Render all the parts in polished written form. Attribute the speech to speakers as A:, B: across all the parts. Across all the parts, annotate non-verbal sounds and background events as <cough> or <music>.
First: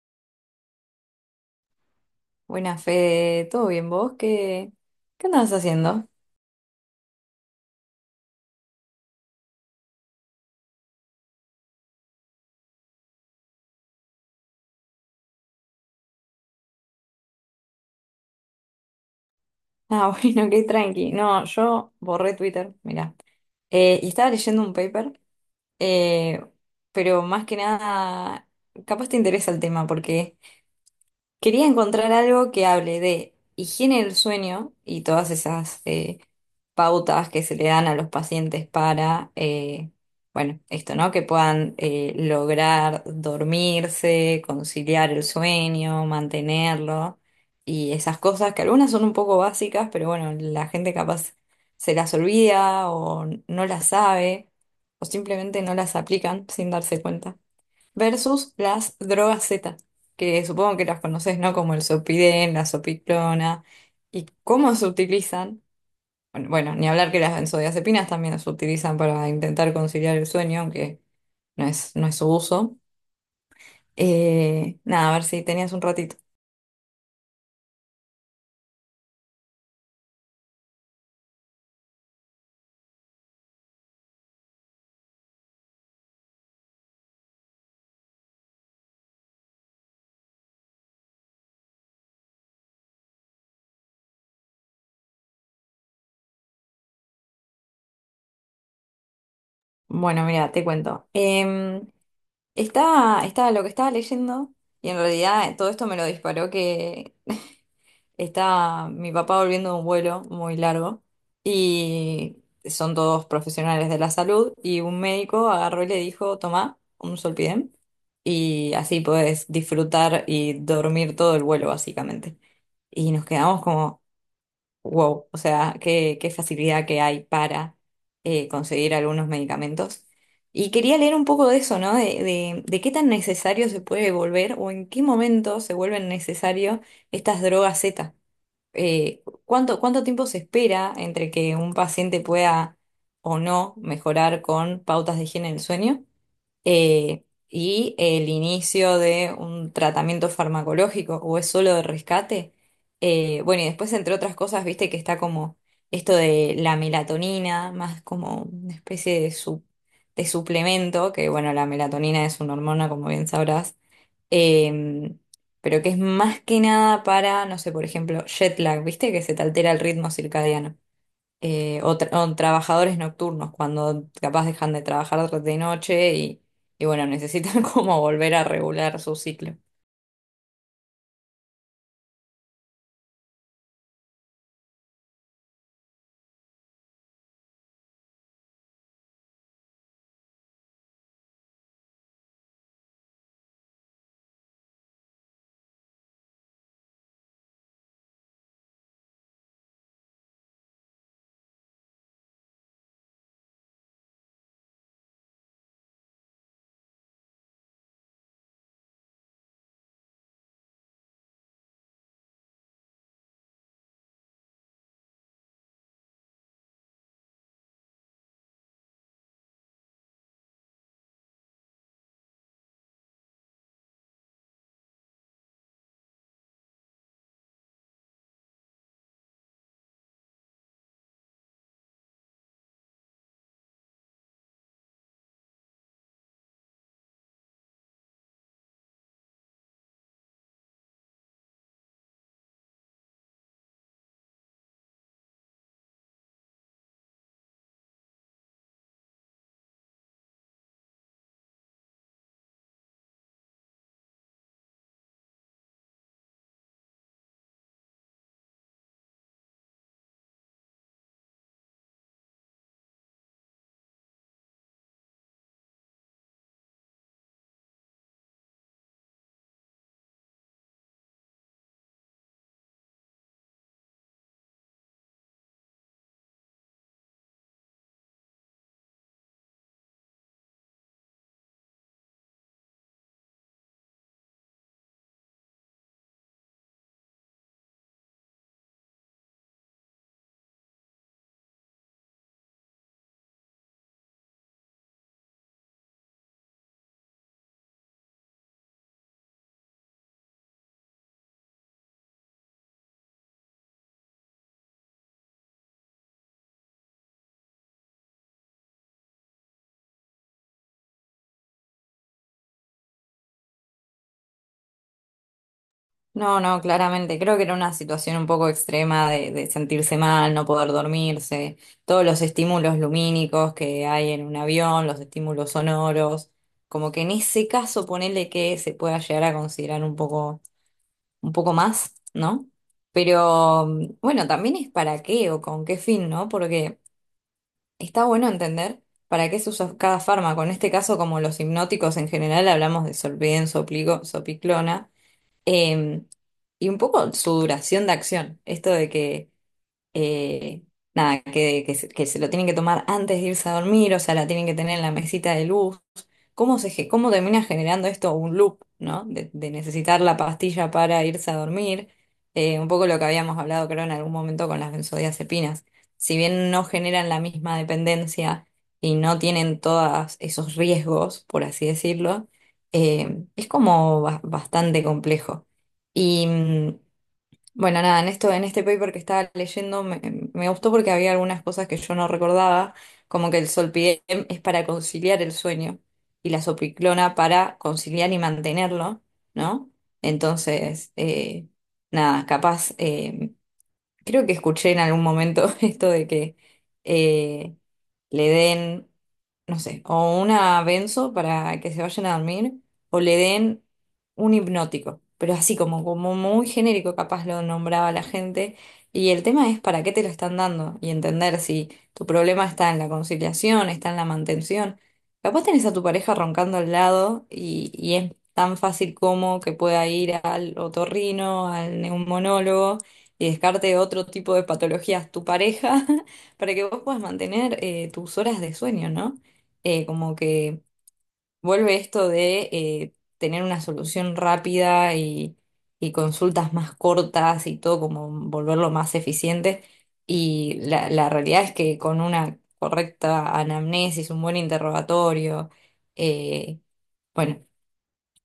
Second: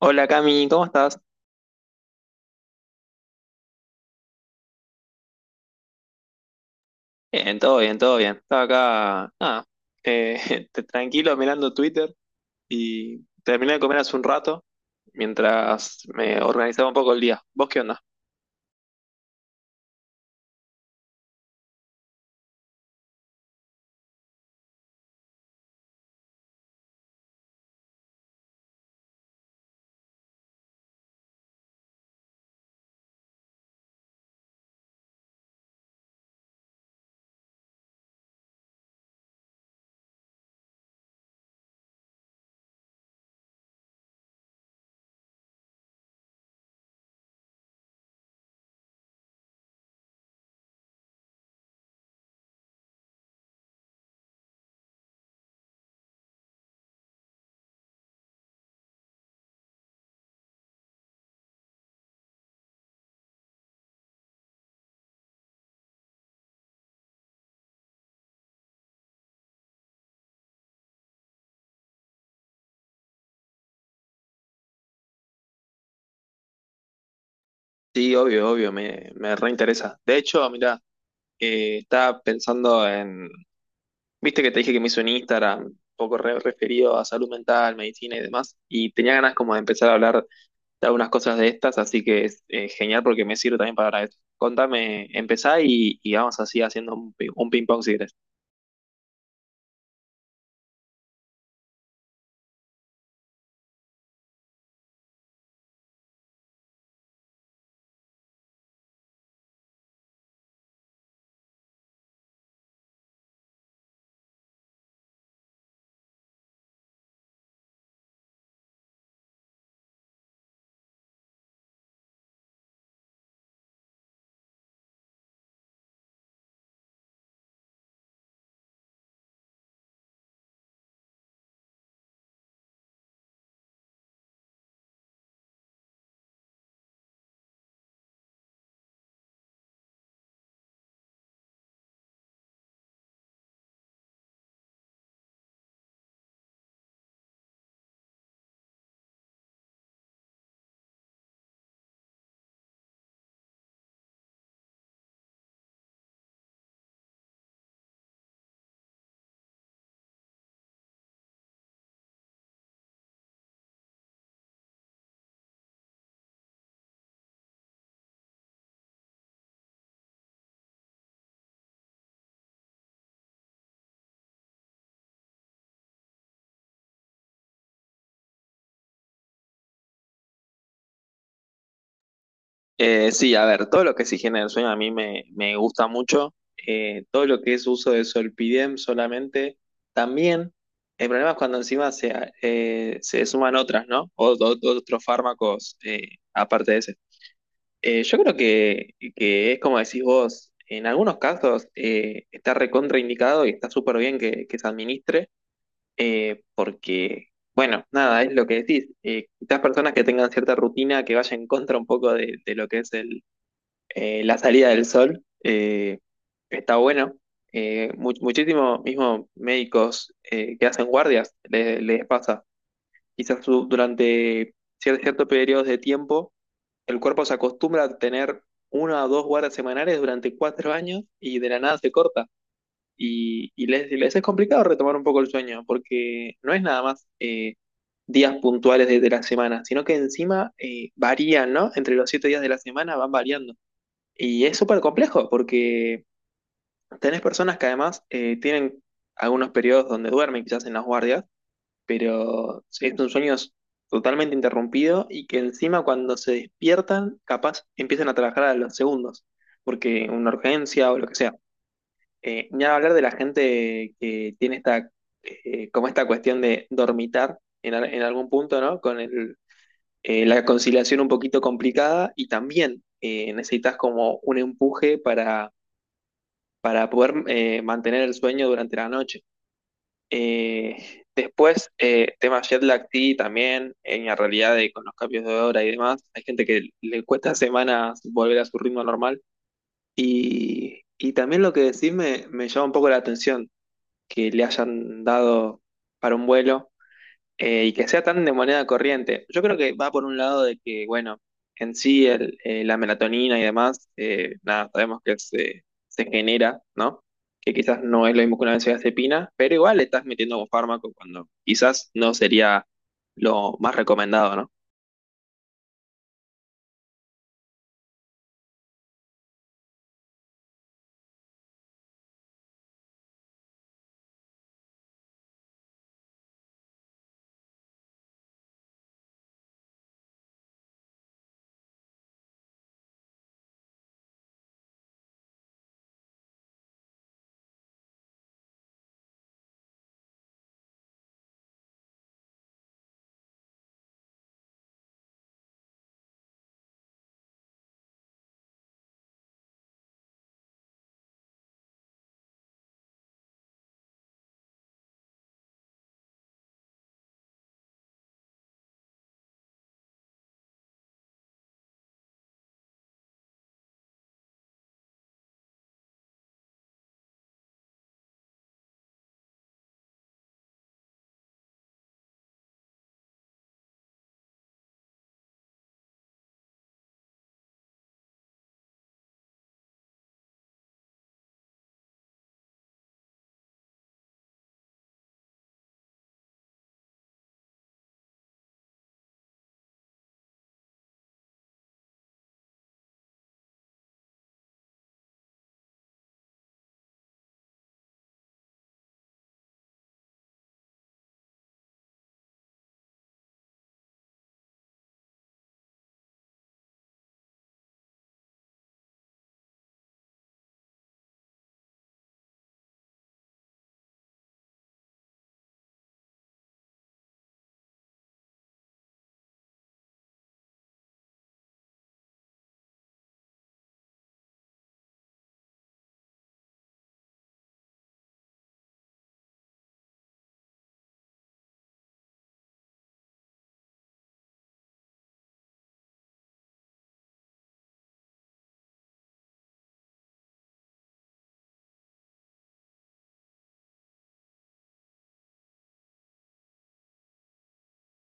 A: Hola Cami, ¿cómo estás?
B: Buena Fede, ¿todo bien vos? ¿Qué andabas haciendo?
A: Bien, todo bien, todo bien. Estaba acá, nada, eh, <laughs> tranquilo mirando Twitter y terminé de comer hace un rato mientras me organizaba un poco el día. ¿Vos qué onda?
B: Ah, <laughs> bueno, qué tranqui. No, yo borré Twitter, mirá. Y estaba leyendo un paper, eh, pero más que nada, capaz te interesa el tema, porque quería encontrar algo que hable de higiene del sueño y todas esas pautas que se le dan a los pacientes para, bueno, esto, ¿no? Que puedan lograr dormirse, conciliar el sueño, mantenerlo, y esas cosas que algunas son un poco básicas, pero bueno, la gente capaz se las olvida o no las sabe, o simplemente no las aplican sin darse cuenta, versus las drogas Z, que supongo que las conoces, ¿no? Como el Zopidem, la Zopiclona, y cómo se utilizan. Bueno, bueno, ni hablar que las benzodiazepinas también se utilizan para intentar conciliar el sueño, aunque no es su uso. Nada, a ver si tenías un ratito.
A: Sí, obvio, obvio, me reinteresa. De hecho, mirá, estaba pensando viste que te dije que me hice un Instagram un poco referido a salud mental, medicina y demás, y tenía ganas como de empezar a hablar de algunas cosas de estas, así que es genial porque me sirve también para eso. Contame, empezá y vamos así haciendo un ping-pong si querés.
B: Bueno, mira, te cuento. Estaba lo que estaba leyendo, y en realidad todo esto me lo disparó que está mi papá volviendo de un vuelo muy largo, y son todos profesionales de la salud, y un médico agarró y le dijo, tomá un solpidem y así podés disfrutar y dormir todo el vuelo básicamente. Y nos quedamos como, wow, o sea, qué facilidad que hay para conseguir algunos medicamentos. Y quería leer un poco de eso, ¿no? De qué tan necesario se puede volver, o en qué momento se vuelven necesarios estas drogas Z, ¿cuánto tiempo se espera entre que un paciente pueda o no mejorar con pautas de higiene del sueño, eh, y el inicio de un tratamiento farmacológico, o es solo de rescate? Bueno, y después, entre otras cosas, viste que está como esto de la melatonina, más como una especie de, de suplemento, que bueno, la melatonina es una hormona, como bien sabrás, em, pero que es más que nada para, no sé, por ejemplo, jet lag, ¿viste? Que se te altera el ritmo circadiano. O trabajadores nocturnos, cuando capaz dejan de trabajar de noche, y bueno, necesitan <laughs> como volver a regular su ciclo.
A: Sí, a ver, todo lo que es higiene del sueño a mí me gusta mucho. Todo lo que es uso de Solpidem solamente, también. El problema es cuando encima se suman otras, ¿no? Otros fármacos aparte de ese. Yo creo que es como decís vos, en algunos casos está recontraindicado y está súper bien que se administre. Porque, bueno, nada, es lo que decís. Quizás personas que tengan cierta rutina que vaya en contra un poco de lo que es la salida del sol, está bueno. Muchísimo mismo médicos que hacen guardias les pasa. Quizás durante ciertos periodos de tiempo, el cuerpo se acostumbra a tener una o dos guardias semanales durante 4 años y de la nada se corta. Y les es complicado retomar un poco el sueño, porque no es nada más días puntuales de la semana, sino que encima varían, ¿no? Entre los 7 días de la semana van variando. Y es súper complejo, porque tenés personas que además tienen algunos periodos donde duermen, quizás en las guardias, pero es un sueño totalmente interrumpido y que encima cuando se despiertan, capaz empiezan a trabajar a los segundos, porque una urgencia o lo que sea. Ni hablar de la gente que tiene como esta cuestión de dormitar en algún punto, ¿no? Con la conciliación un poquito complicada y también necesitas como un empuje para poder mantener el sueño durante la noche. Eh, Después, tema jet lag sí, también, en la realidad de con los cambios de hora y demás, hay gente que le cuesta semanas volver a su ritmo normal. Y también lo que decís me llama un poco la atención que le hayan dado para un vuelo y que sea tan de moneda corriente. Yo creo que va por un lado de que, bueno, en sí la melatonina y demás, nada, sabemos que se genera, ¿no? Que quizás no es lo mismo que una benzodiazepina, pero igual le estás metiendo un fármaco cuando quizás no sería lo más recomendado, ¿no?
B: No, no, claramente. Creo que era una situación un poco extrema de sentirse mal, no poder dormirse, todos los estímulos lumínicos que hay en un avión, los estímulos sonoros, como que en ese caso ponele que se pueda llegar a considerar un poco más, ¿no? Pero bueno, también es para qué o con qué fin, ¿no? Porque está bueno entender para qué se usa cada fármaco. En este caso, como los hipnóticos en general, hablamos de Solven, Sopligo, Sopiclona, eh, y un poco su duración de acción. Esto de que, eh, nada, que se lo tienen que tomar antes de irse a dormir, o sea, la tienen que tener en la mesita de luz. ¿Cómo termina generando esto un loop, ¿no? De necesitar la pastilla para irse a dormir. Un poco lo que habíamos hablado, creo, en algún momento, con las benzodiazepinas. Si bien no generan la misma dependencia y no tienen todos esos riesgos, por así decirlo, es como bastante complejo. Y, bueno, nada, en esto, en este paper que estaba leyendo me gustó porque había algunas cosas que yo no recordaba, como que el solpidem es para conciliar el sueño y la sopiclona para conciliar y mantenerlo, ¿no? Entonces, nada, capaz creo que escuché en algún momento <laughs> esto de que eh, le den, no sé, o una benzo para que se vayan a dormir, o le den un hipnótico, pero así como muy genérico, capaz lo nombraba la gente. Y el tema es para qué te lo están dando, y entender si tu problema está en la conciliación, está en la mantención. Capaz tenés a tu pareja roncando al lado, y es tan fácil como que pueda ir al otorrino, al neumonólogo, y descarte otro tipo de patologías tu pareja <laughs> para que vos puedas mantener tus horas de sueño, ¿no? Como que vuelve esto de tener una solución rápida, y consultas más cortas, y todo como volverlo más eficiente. Y la realidad es que con una correcta anamnesis, un buen interrogatorio, eh, bueno.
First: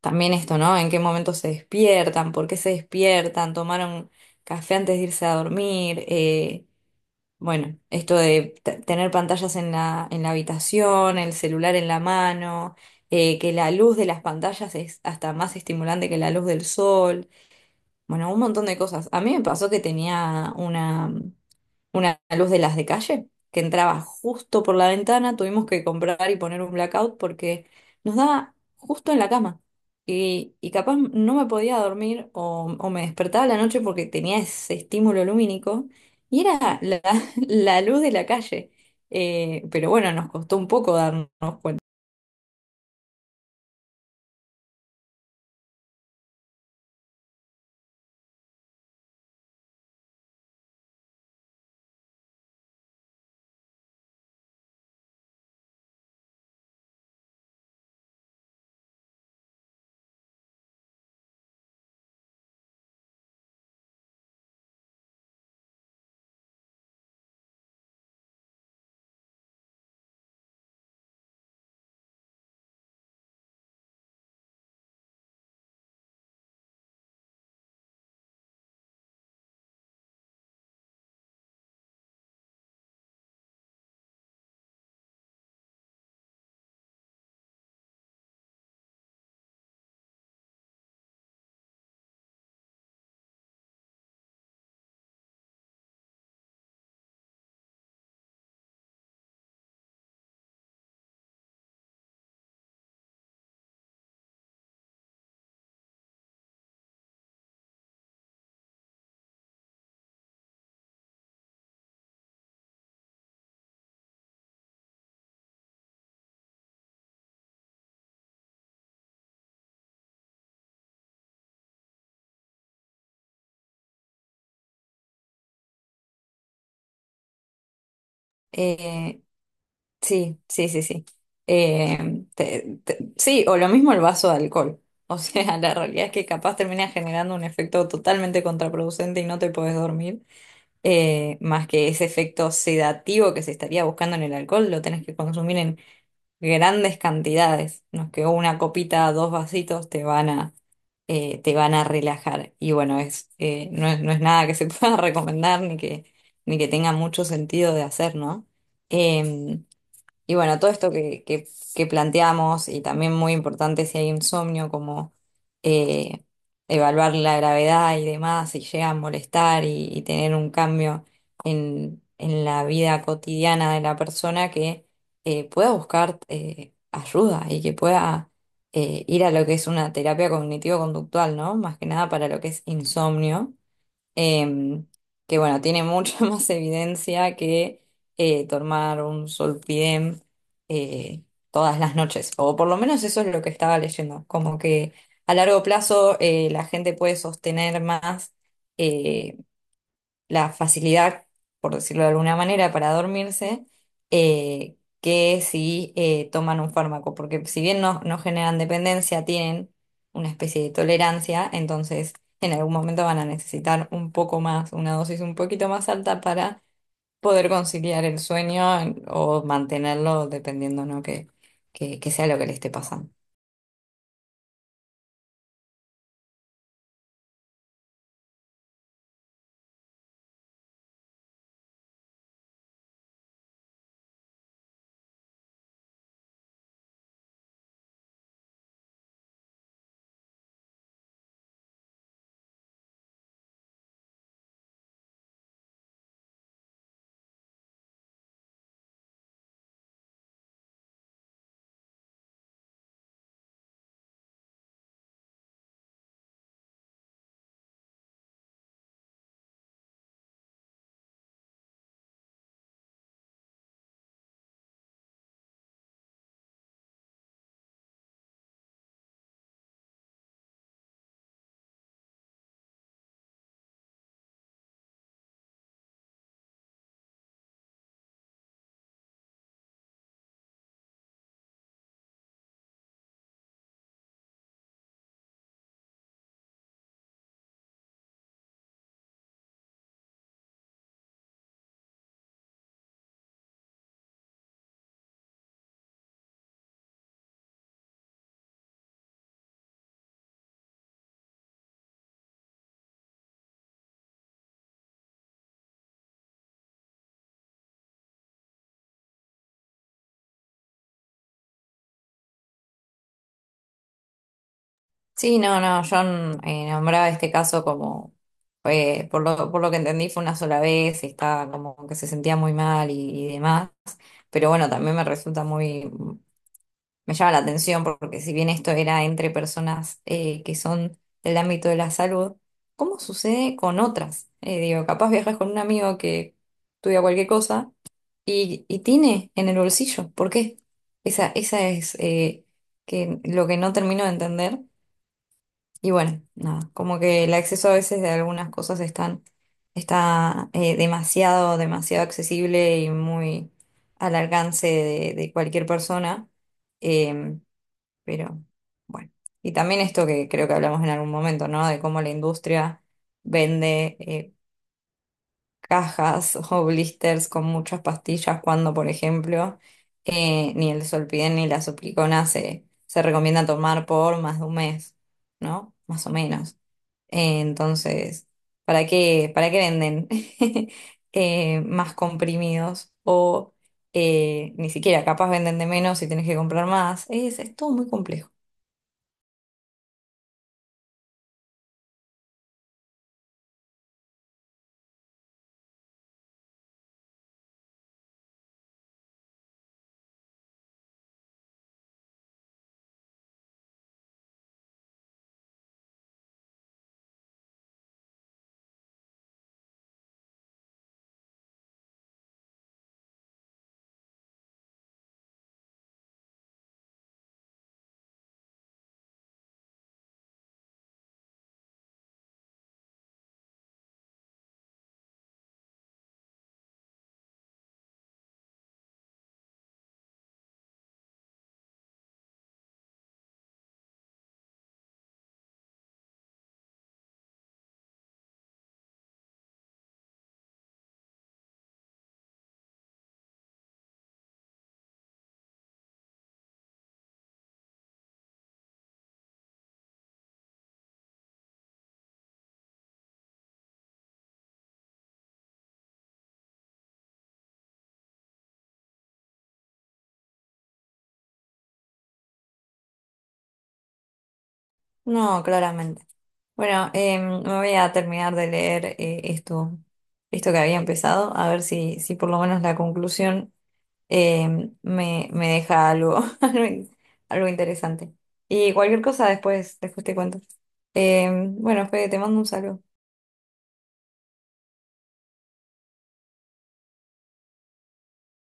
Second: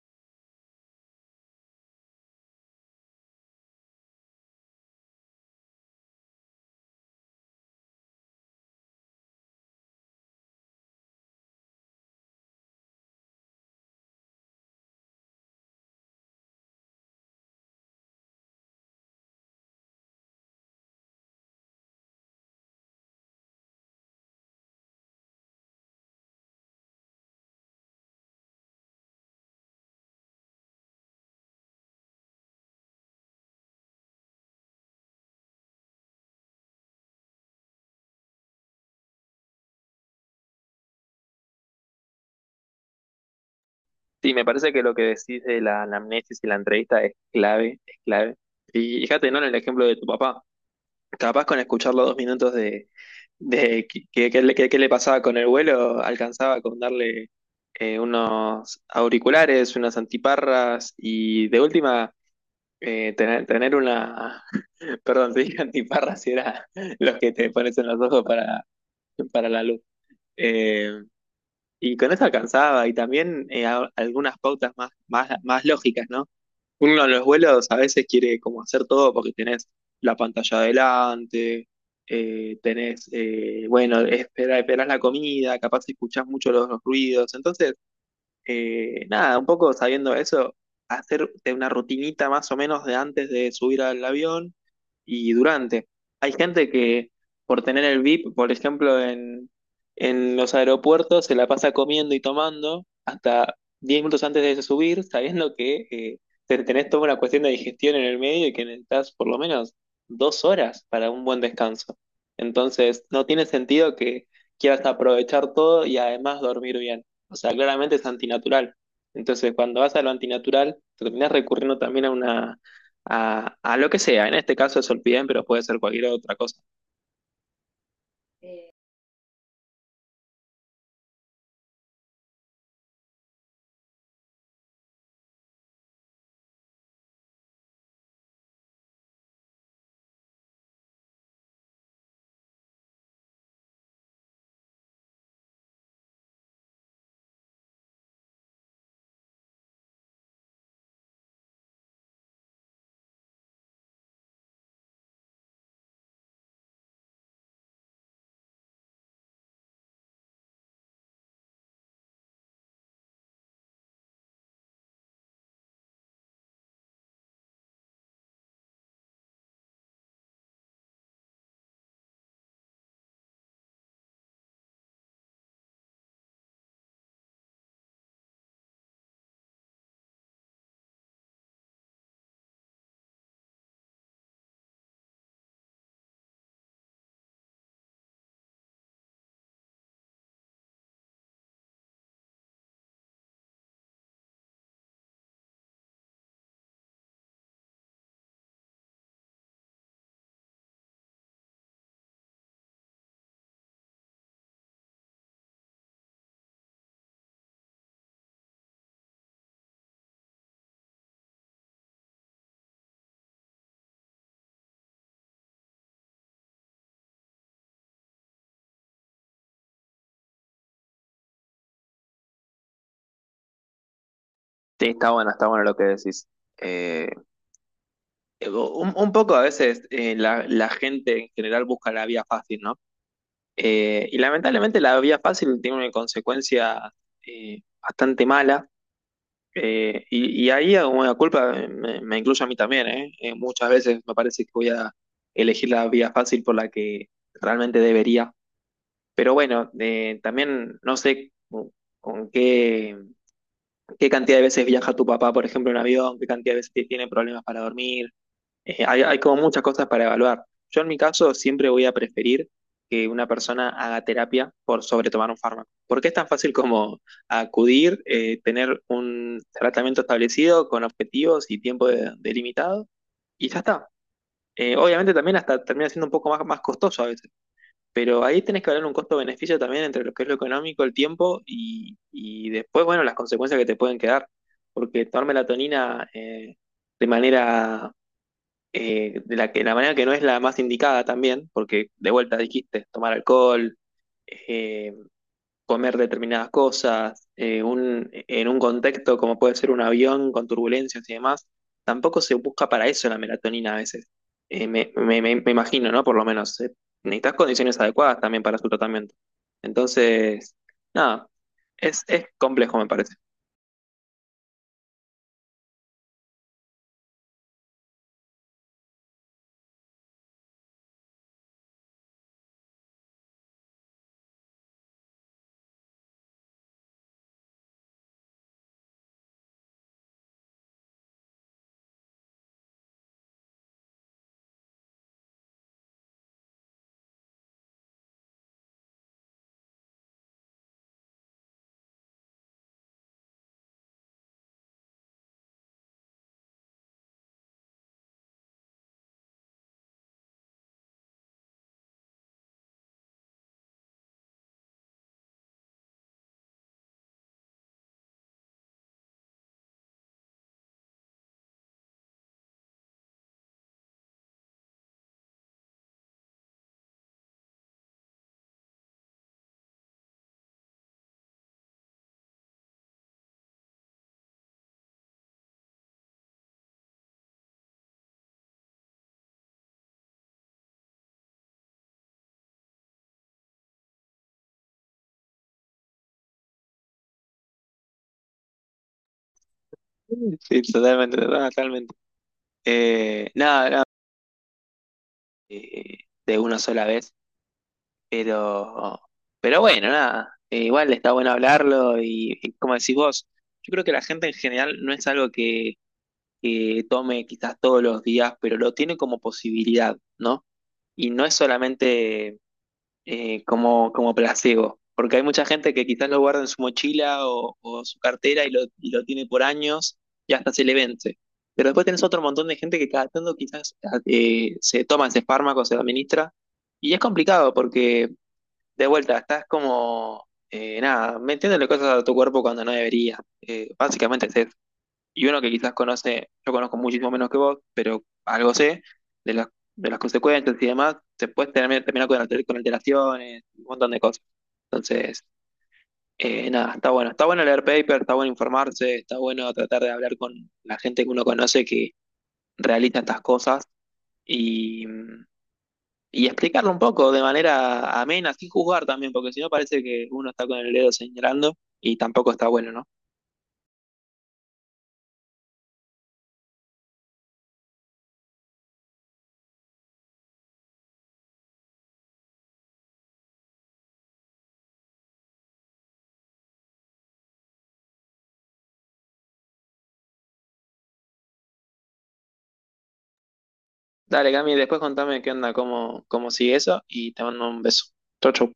B: También esto, ¿no? ¿En qué momento se despiertan? ¿Por qué se despiertan? ¿Tomaron café antes de irse a dormir? Bueno, esto de tener pantallas en la habitación, el celular en la mano, que la luz de las pantallas es hasta más estimulante que la luz del sol. Bueno, un montón de cosas. A mí me pasó que tenía una luz de las de calle que entraba justo por la ventana. Tuvimos que comprar y poner un blackout porque nos daba justo en la cama. Y capaz no me podía dormir, o me despertaba a la noche porque tenía ese estímulo lumínico, y era la, <laughs> la luz de la calle. Pero bueno, nos costó un poco darnos cuenta.
A: Sí, me parece que lo que decís de la anamnesis y la entrevista es clave, es clave. Y fíjate, ¿no? En el ejemplo de tu papá, capaz con escuchar los 2 minutos de qué le pasaba con el vuelo, alcanzaba con darle unos auriculares, unas antiparras y de última eh, tener, tener una, <laughs> perdón, te dije antiparras y era <laughs> los que te pones en los ojos para la luz. Eh, y con eso alcanzaba y también algunas pautas más lógicas, ¿no? Uno en los vuelos a veces quiere como hacer todo porque tenés la pantalla adelante, bueno, esperás la comida, capaz escuchás mucho los ruidos. Entonces, nada, un poco sabiendo eso, hacerte una rutinita más o menos de antes de subir al avión y durante. Hay gente que por tener el VIP, por ejemplo, en los aeropuertos se la pasa comiendo y tomando hasta 10 minutos antes de subir, sabiendo que tenés toda una cuestión de digestión en el medio y que necesitas por lo menos 2 horas para un buen descanso. Entonces, no tiene sentido que quieras aprovechar todo y además dormir bien. O sea, claramente es antinatural. Entonces, cuando vas a lo antinatural, terminás recurriendo también a lo que sea. En este caso es olpidem, pero puede ser cualquier otra cosa.
B: Eh, Sí, sí, sí, sí. Sí, o lo mismo el vaso de alcohol. O sea, <laughs> la realidad es que capaz termina generando un efecto totalmente contraproducente y no te podés dormir. Más que ese efecto sedativo que se estaría buscando en el alcohol, lo tenés que consumir en grandes cantidades. No es que una copita, dos vasitos te van a relajar. Y bueno, es, no es, no es nada que se <laughs> pueda recomendar, ni que tenga mucho sentido de hacer, ¿no? Em, y bueno, todo esto que, que planteamos, y también muy importante si hay insomnio, como eh, evaluar la gravedad y demás, si llega a molestar, y tener un cambio en la vida cotidiana de la persona, que pueda buscar ayuda, y que pueda ir a lo que es una terapia cognitivo-conductual, ¿no? Más que nada para lo que es insomnio, em, que bueno, tiene mucha <laughs> más evidencia que tomar un solpidem eh, todas las noches, o por lo menos eso es lo que estaba leyendo, como que a largo plazo, la gente puede sostener más eh, la facilidad, por decirlo de alguna manera, para dormirse, que si toman un fármaco, porque si bien no generan dependencia, tienen una especie de tolerancia, entonces en algún momento van a necesitar un poco más, una dosis un poquito más alta, para poder conciliar el sueño, o mantenerlo, dependiendo, ¿no? Que sea lo que le esté pasando.
A: Sí, está bueno lo que decís. Eh, un poco a veces la gente en general busca la vía fácil, ¿no? Y lamentablemente la vía fácil tiene una consecuencia bastante mala. Y ahí, como la culpa, me incluye a mí también, ¿eh? Muchas veces me parece que voy a elegir la vía fácil por la que realmente debería. Pero bueno, también no sé con qué cantidad de veces viaja tu papá, por ejemplo, en avión, qué cantidad de veces tiene problemas para dormir, hay como muchas cosas para evaluar. Yo en mi caso siempre voy a preferir que una persona haga terapia por sobre tomar un fármaco, porque es tan fácil como acudir, tener un tratamiento establecido con objetivos y tiempo delimitado, y ya está. Obviamente también hasta termina siendo un poco más costoso a veces, pero ahí tenés que hablar un costo-beneficio también entre lo que es lo económico, el tiempo y después, bueno, las consecuencias que te pueden quedar, porque tomar melatonina de manera de la que la manera que no es la más indicada también, porque de vuelta dijiste tomar alcohol, eh, comer determinadas cosas, en un contexto como puede ser un avión con turbulencias y demás, tampoco se busca para eso la melatonina a veces. Me imagino, ¿no? Por lo menos, necesitas condiciones adecuadas también para su tratamiento. Entonces, nada, es complejo, me parece.
B: Sí, no, no, yo nombraba este caso como, por lo que entendí fue una sola vez, y estaba como que se sentía muy mal, y demás, pero bueno, también me resulta muy, me llama la atención porque si bien esto era entre personas que son del ámbito de la salud, ¿cómo sucede con otras? Digo, capaz viajas con un amigo que estudia cualquier cosa, y tiene en el bolsillo, ¿por qué? Esa es, lo que no termino de entender. Y bueno, nada, como que el acceso a veces de algunas cosas, está demasiado, demasiado accesible, y muy al alcance de cualquier persona. Em, pero bueno, y también esto que creo que hablamos en algún momento, ¿no? De cómo la industria vende cajas <laughs> o blisters con muchas pastillas cuando, por ejemplo, ni el Solpiden ni la Suplicona se recomienda tomar por más de un mes, ¿no? Más o menos. Entonces, ¿para qué venden <laughs> más comprimidos? O ni siquiera, capaz venden de menos y tenés que comprar más. Es todo muy complejo.
A: Sí, totalmente, totalmente. Nada, nada, eh, de una sola vez. Pero, pero bueno, nada. Igual está bueno hablarlo y como decís vos, yo creo que la gente en general no es algo que tome quizás todos los días, pero lo tiene como posibilidad, ¿no? Y no es solamente como placebo, porque hay mucha gente que quizás lo guarda en su mochila o su cartera y lo tiene por años y hasta se le vence. Pero después tenés otro montón de gente que cada tanto quizás se toma ese fármaco, se lo administra. Y es complicado porque de vuelta, estás como, nada, metiéndole cosas a tu cuerpo cuando no debería. Básicamente es eso. Y uno que quizás conoce, yo conozco muchísimo menos que vos, pero algo sé de las, de las consecuencias y demás, te puedes terminar, con alteraciones, un montón de cosas. Entonces, nada, está bueno. Está bueno leer paper, está bueno informarse, está bueno tratar de hablar con la gente que uno conoce que realiza estas cosas. Y, mm, y explicarlo un poco de manera amena, sin juzgar también, porque si no parece que uno está con el dedo señalando y tampoco está bueno, ¿no?
B: No, claramente. Bueno, me voy a terminar de leer esto que había empezado, a ver si por lo menos la conclusión me deja algo, <laughs> algo interesante. Y cualquier cosa después te cuento. Bueno, Fede, te mando un saludo.
A: Dale, Cami, después contame qué onda, cómo sigue eso y te mando un beso. Chau, chau.